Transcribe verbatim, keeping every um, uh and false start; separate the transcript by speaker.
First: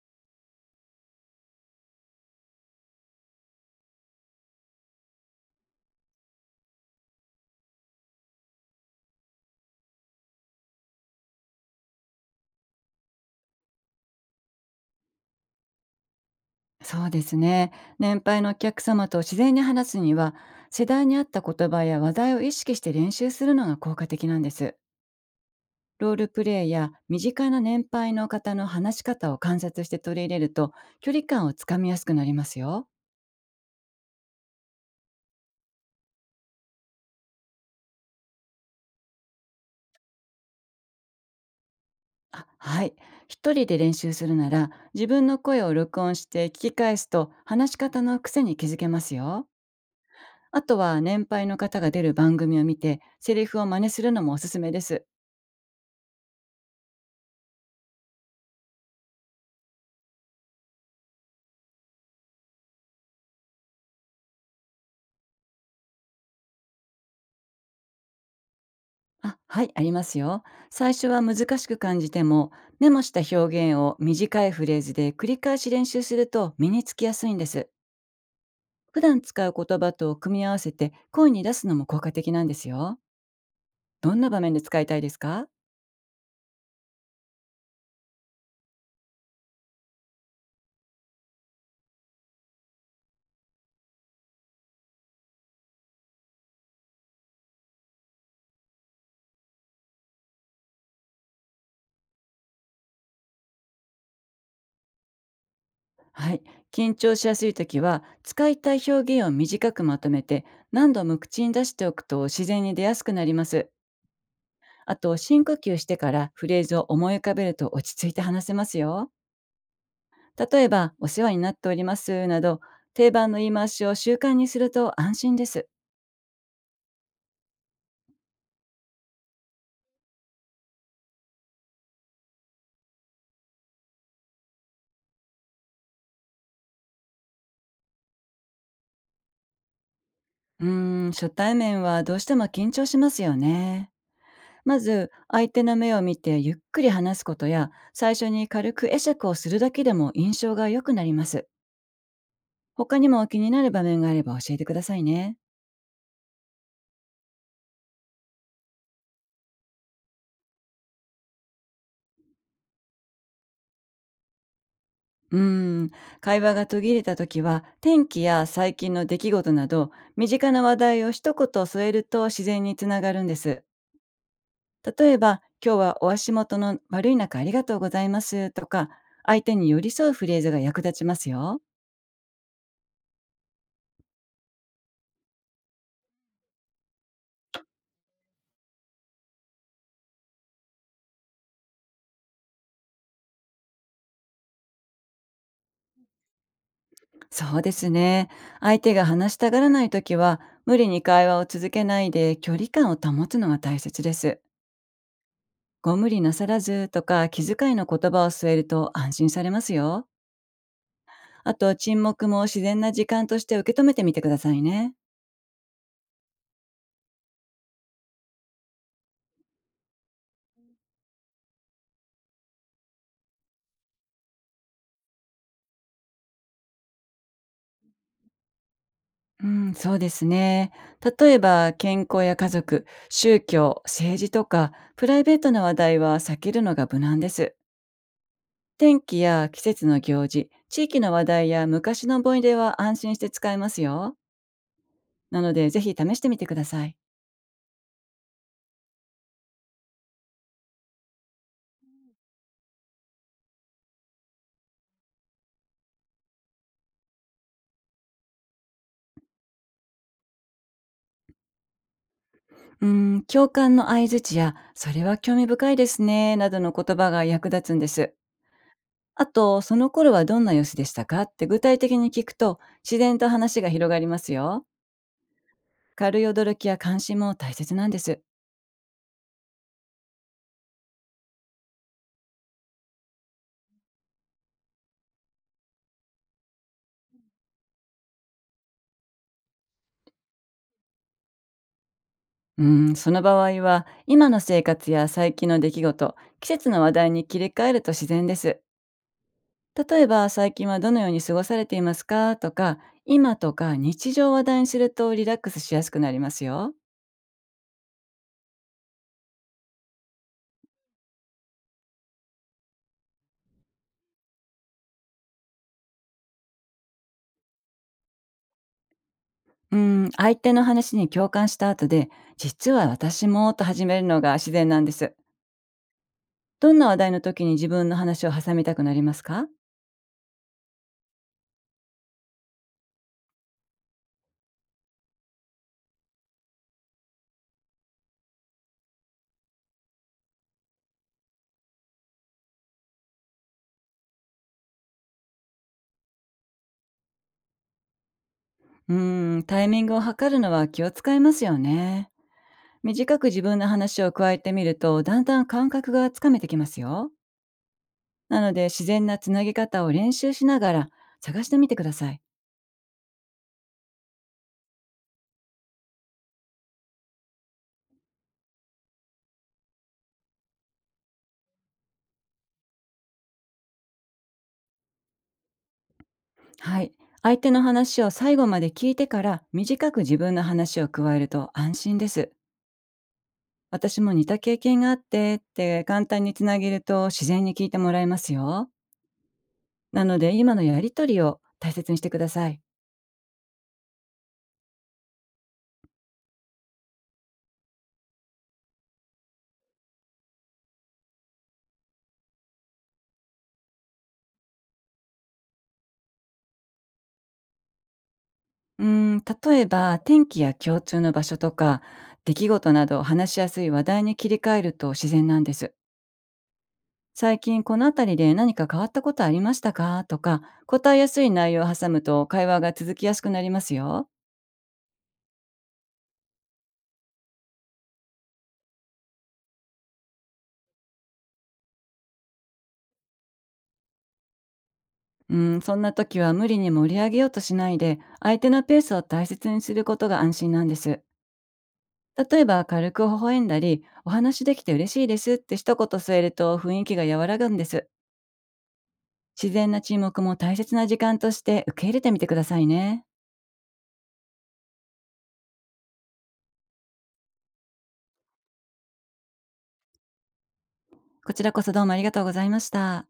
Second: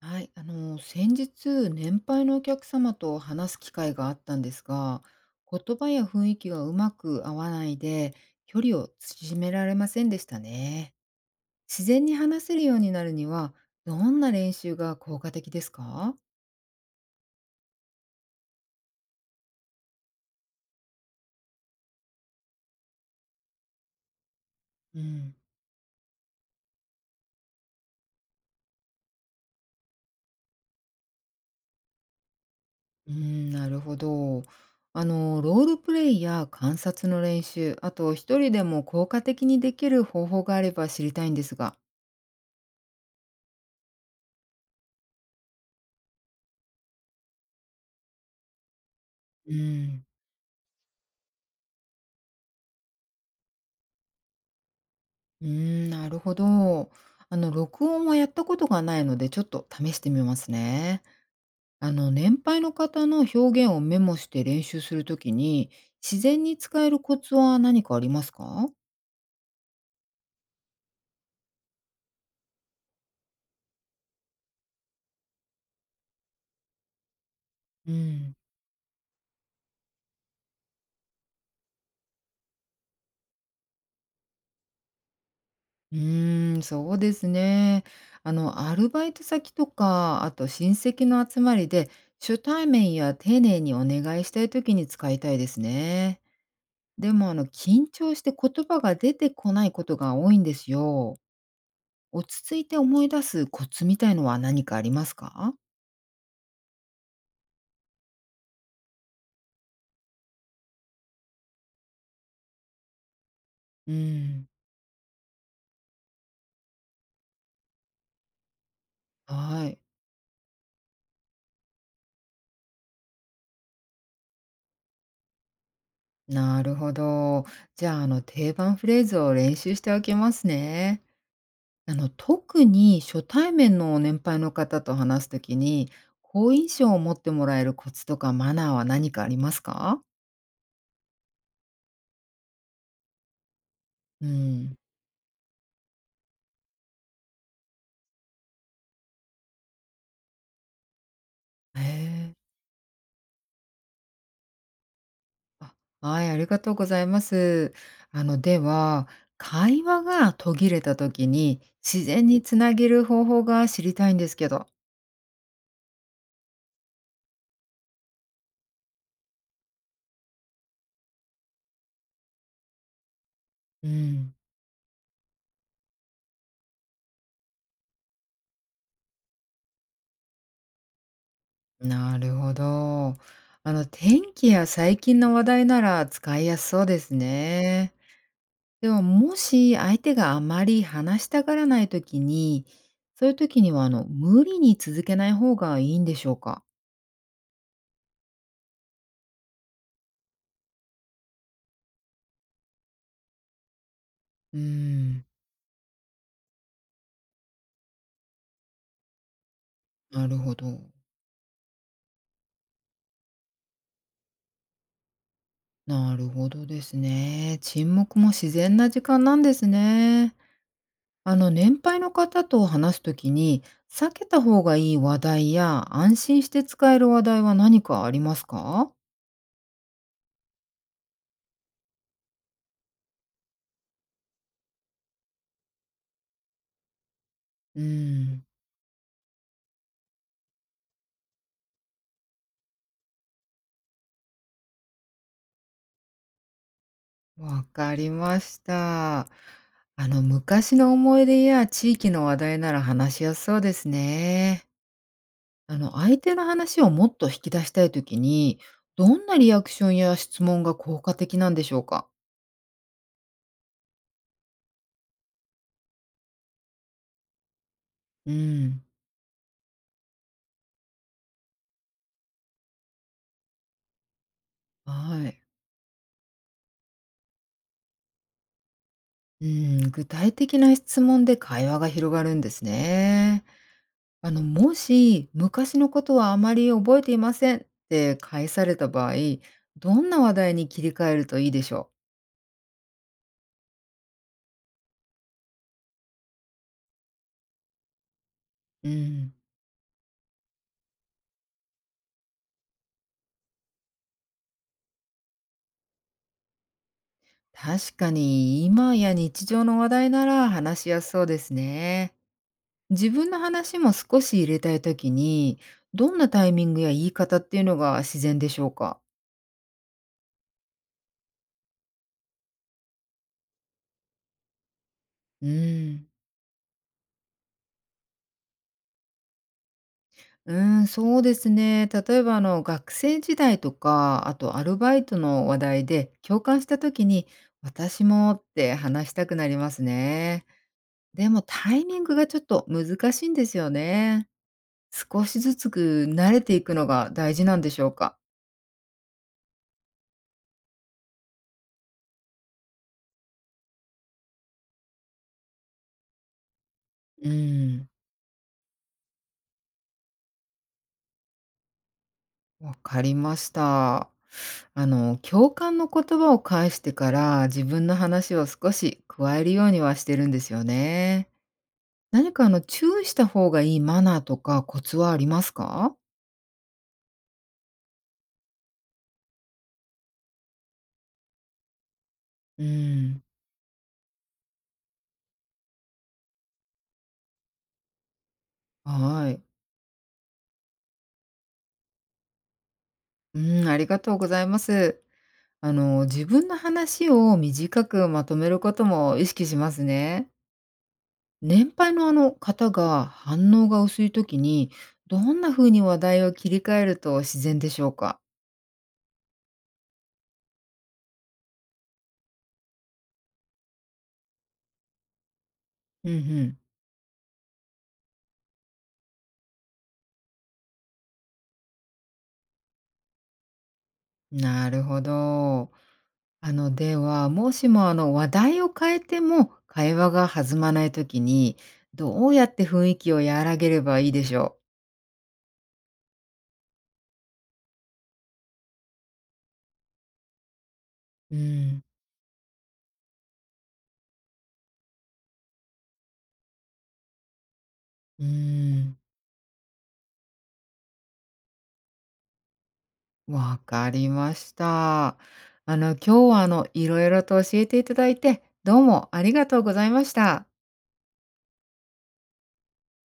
Speaker 1: はい、あの先日、年配のお客様と話す機会があったんですが、言葉や雰囲気がうまく合わないで、距離を縮められませんでしたね。自然に話せるようになるには、どんな練習が効果的ですか？
Speaker 2: そうですね。年配のお客様と自然に話すには、世代に合った言葉や話題を意識して練習するのが効果的なんです。
Speaker 1: うん、
Speaker 2: ロールプレイや身近な年配の方の話し方を観察して取り入れると、距離感をつかみやすくなりますよ。
Speaker 1: うん、なるほど。あのロールプレイや観察の練習、あと一人でも効果的にできる方法があれば知りたいんですが。
Speaker 2: あ、はい。一人で練習するなら、自分の声を録音して聞き返すと、話し方の癖に気づけますよ。
Speaker 1: うん。
Speaker 2: あとは、年配の方が出る番組を見て、セリフを真似するのもおすすめです。
Speaker 1: うーん、なるほど。あの、録音はやったことがないので、ちょっと試してみますね。あの、年配の方の表現をメモして練習するときに、自然に使えるコツは何かありますか？
Speaker 2: あ、はい、ありますよ。最初は難しく感じても、メモした表現を短いフレーズで繰り返し練習すると身につきやすいんです。
Speaker 1: うん、
Speaker 2: 普段使う言葉と組み合わせて声に出すのも効果的なんですよ。どんな場面で使いたいですか？
Speaker 1: うーん、そうですね。あの、アルバイト先とか、あと親戚の集まりで、初対面や丁寧にお願いしたいときに使いたいですね。でも、あの、緊張して言葉が出てこないことが多いんですよ。落ち着いて思い出すコツみたいのは何かありますか？
Speaker 2: はい、緊張しやすい時は使いたい表現を短くまとめて何度も口に出しておくと自然に出やすくなります。
Speaker 1: うん。
Speaker 2: あと、深呼吸してからフレーズを思い浮かべると落ち着いて話せますよ。
Speaker 1: はい、
Speaker 2: 例えば「お世話になっております」など、定番の言い回しを習慣にすると安心です。
Speaker 1: なるほど。じゃあ、あの、定番フレーズを練習しておきますね。あの、特に初対面の年配の方と話すときに、好印象を持ってもらえるコツとかマナーは何かありますか？
Speaker 2: うーん、初対面はどうしても緊張しますよね。
Speaker 1: うん。
Speaker 2: まず相手の目を見てゆっくり話すことや、最初に軽く会釈をするだけでも印象が良くなります。
Speaker 1: へえ。
Speaker 2: 他にも気になる場面があれば教えてくださいね。
Speaker 1: あ、はい、ありがとうございます。あの、では、会話が途切れた時に、自然につなげる方法が知りたいんですけど。
Speaker 2: うーん、会話が途切れた時は、天気や最近の出来事など身近な話題を一言添えると自然につながるんです。
Speaker 1: うん、
Speaker 2: 例えば、今日はお足元の悪い中ありがとうございますとか、相手に寄り添うフレーズが役立ちますよ。
Speaker 1: なるほど。あの、天気や最近の話題なら使いやすそうですね。でも、もし相手があまり話したがらないときに、そういうときには、あの、無理に続けない方がいいんでしょうか？
Speaker 2: そうですね。相手が話したがらないときは、無理に会話を続けないで、距離感を保つのが大切です。
Speaker 1: うーん。
Speaker 2: ご無理なさらずとか、気遣いの言葉を添えると安心されますよ。
Speaker 1: なるほど。
Speaker 2: あと、沈黙も自然な時間として受け止めてみてくださいね。
Speaker 1: なるほどですね。沈黙も自然な時間なんですね。あの、年配の方と話すときに、避けた方がいい話題や、安心して使える話題は何かありますか？
Speaker 2: うん、そうですね。例えば、健康や家族、宗教、政治とか、プライベートな話題は避けるのが無難です。
Speaker 1: うーん、
Speaker 2: 天気や季節の行事、地域の話題や昔の思い出は安心して使えますよ。なので、ぜひ試してみてください。
Speaker 1: わかりました。あの、昔の思い出や地域の話題なら話しやすそうですね。あの、相手の話をもっと引き出したいときに、どんなリアクションや質問が効果的なんでしょうか？
Speaker 2: うん、共感の相槌や、それは興味深いですね、などの言葉が役立つんです。
Speaker 1: うん、
Speaker 2: あと、その頃はどんな様子でしたかって具体的に聞くと、自然と話が広がりますよ。
Speaker 1: はい。
Speaker 2: 軽い驚きや関心も大切なんです。
Speaker 1: うん、具体的な質問で会話が広がるんですね。あの、もし「昔のことはあまり覚えていません」って返された場合、どんな話題に切り替えるといいでしょう？
Speaker 2: うーん、その場合は、今の生活や最近の出来事、季節の話題に切り替えると自然です。
Speaker 1: うん。
Speaker 2: 例えば、最近はどのように過ごされていますかとか、今とか日常を話題にするとリラックスしやすくなりますよ。
Speaker 1: 確かに今や日常の話題なら話しやすそうですね。自分の話も少し入れたいときに、どんなタイミングや言い方っていうのが自然でしょうか？
Speaker 2: うーん、相手の話に共感した後で、実は私もと始めるのが自然なんです。
Speaker 1: うん。
Speaker 2: どんな話題の時に自分の話を挟みたくなりますか？
Speaker 1: うん、そうですね。例えばあの学生時代とか、あとアルバイトの話題で共感したときに、私もって話したくなりますね。でもタイミングがちょっと難しいんですよね。少しずつ慣れていくのが大事なんでしょうか？
Speaker 2: うーん、タイミングを測るのは気を使いますよね。短く自分の話を加えてみると、だんだん感覚がつかめてきますよ。
Speaker 1: うん、
Speaker 2: なので、自然なつなぎ方を練習しながら探してみてください。
Speaker 1: わかりました。あの、共感の言葉を返してから、自分の話を少し加えるようにはしてるんですよね。何かあの、注意した方がいいマナーとかコツはありますか？
Speaker 2: はい。相手の話を最後まで聞いてから、短く自分の話を加えると安心です。
Speaker 1: うん、
Speaker 2: 私も似た経験があってって簡単につなげると、自然に聞いてもらえますよ。
Speaker 1: はい。
Speaker 2: なので、今のやりとりを大切にしてください。
Speaker 1: うん、ありがとうございます。あの、自分の話を短くまとめることも意識しますね。年配のあの方が反応が薄い時に、どんな風に話題を切り替えると自然でしょうか？
Speaker 2: うーん、例えば、天気や共通の場所とか、出来事などを話しやすい話題に切り替えると自然なんです。
Speaker 1: うんうん。
Speaker 2: 最近このあたりで何か変わったことありましたかとか、答えやすい内容を挟むと会話が続きやすくなりますよ。
Speaker 1: なるほど。あの、では、もしもあの、話題を変えても会話が弾まないときに、どうやって雰囲気を和らげればいいでしょう？
Speaker 2: うん、そんな時は無理に盛り上げようとしないで、相手のペースを大切にすることが安心なんです。
Speaker 1: うん、
Speaker 2: 例えば軽く微笑んだり、お話できて嬉しいですって一言添えると雰囲気が和らぐんです。
Speaker 1: うん、
Speaker 2: 自然な沈黙も大切な時間として受け入れてみてくださいね。
Speaker 1: わかりました。あの、今日はあの、色々と教えていただいて、どうもありがとうございました。
Speaker 2: こちらこそどうもありがとうございました。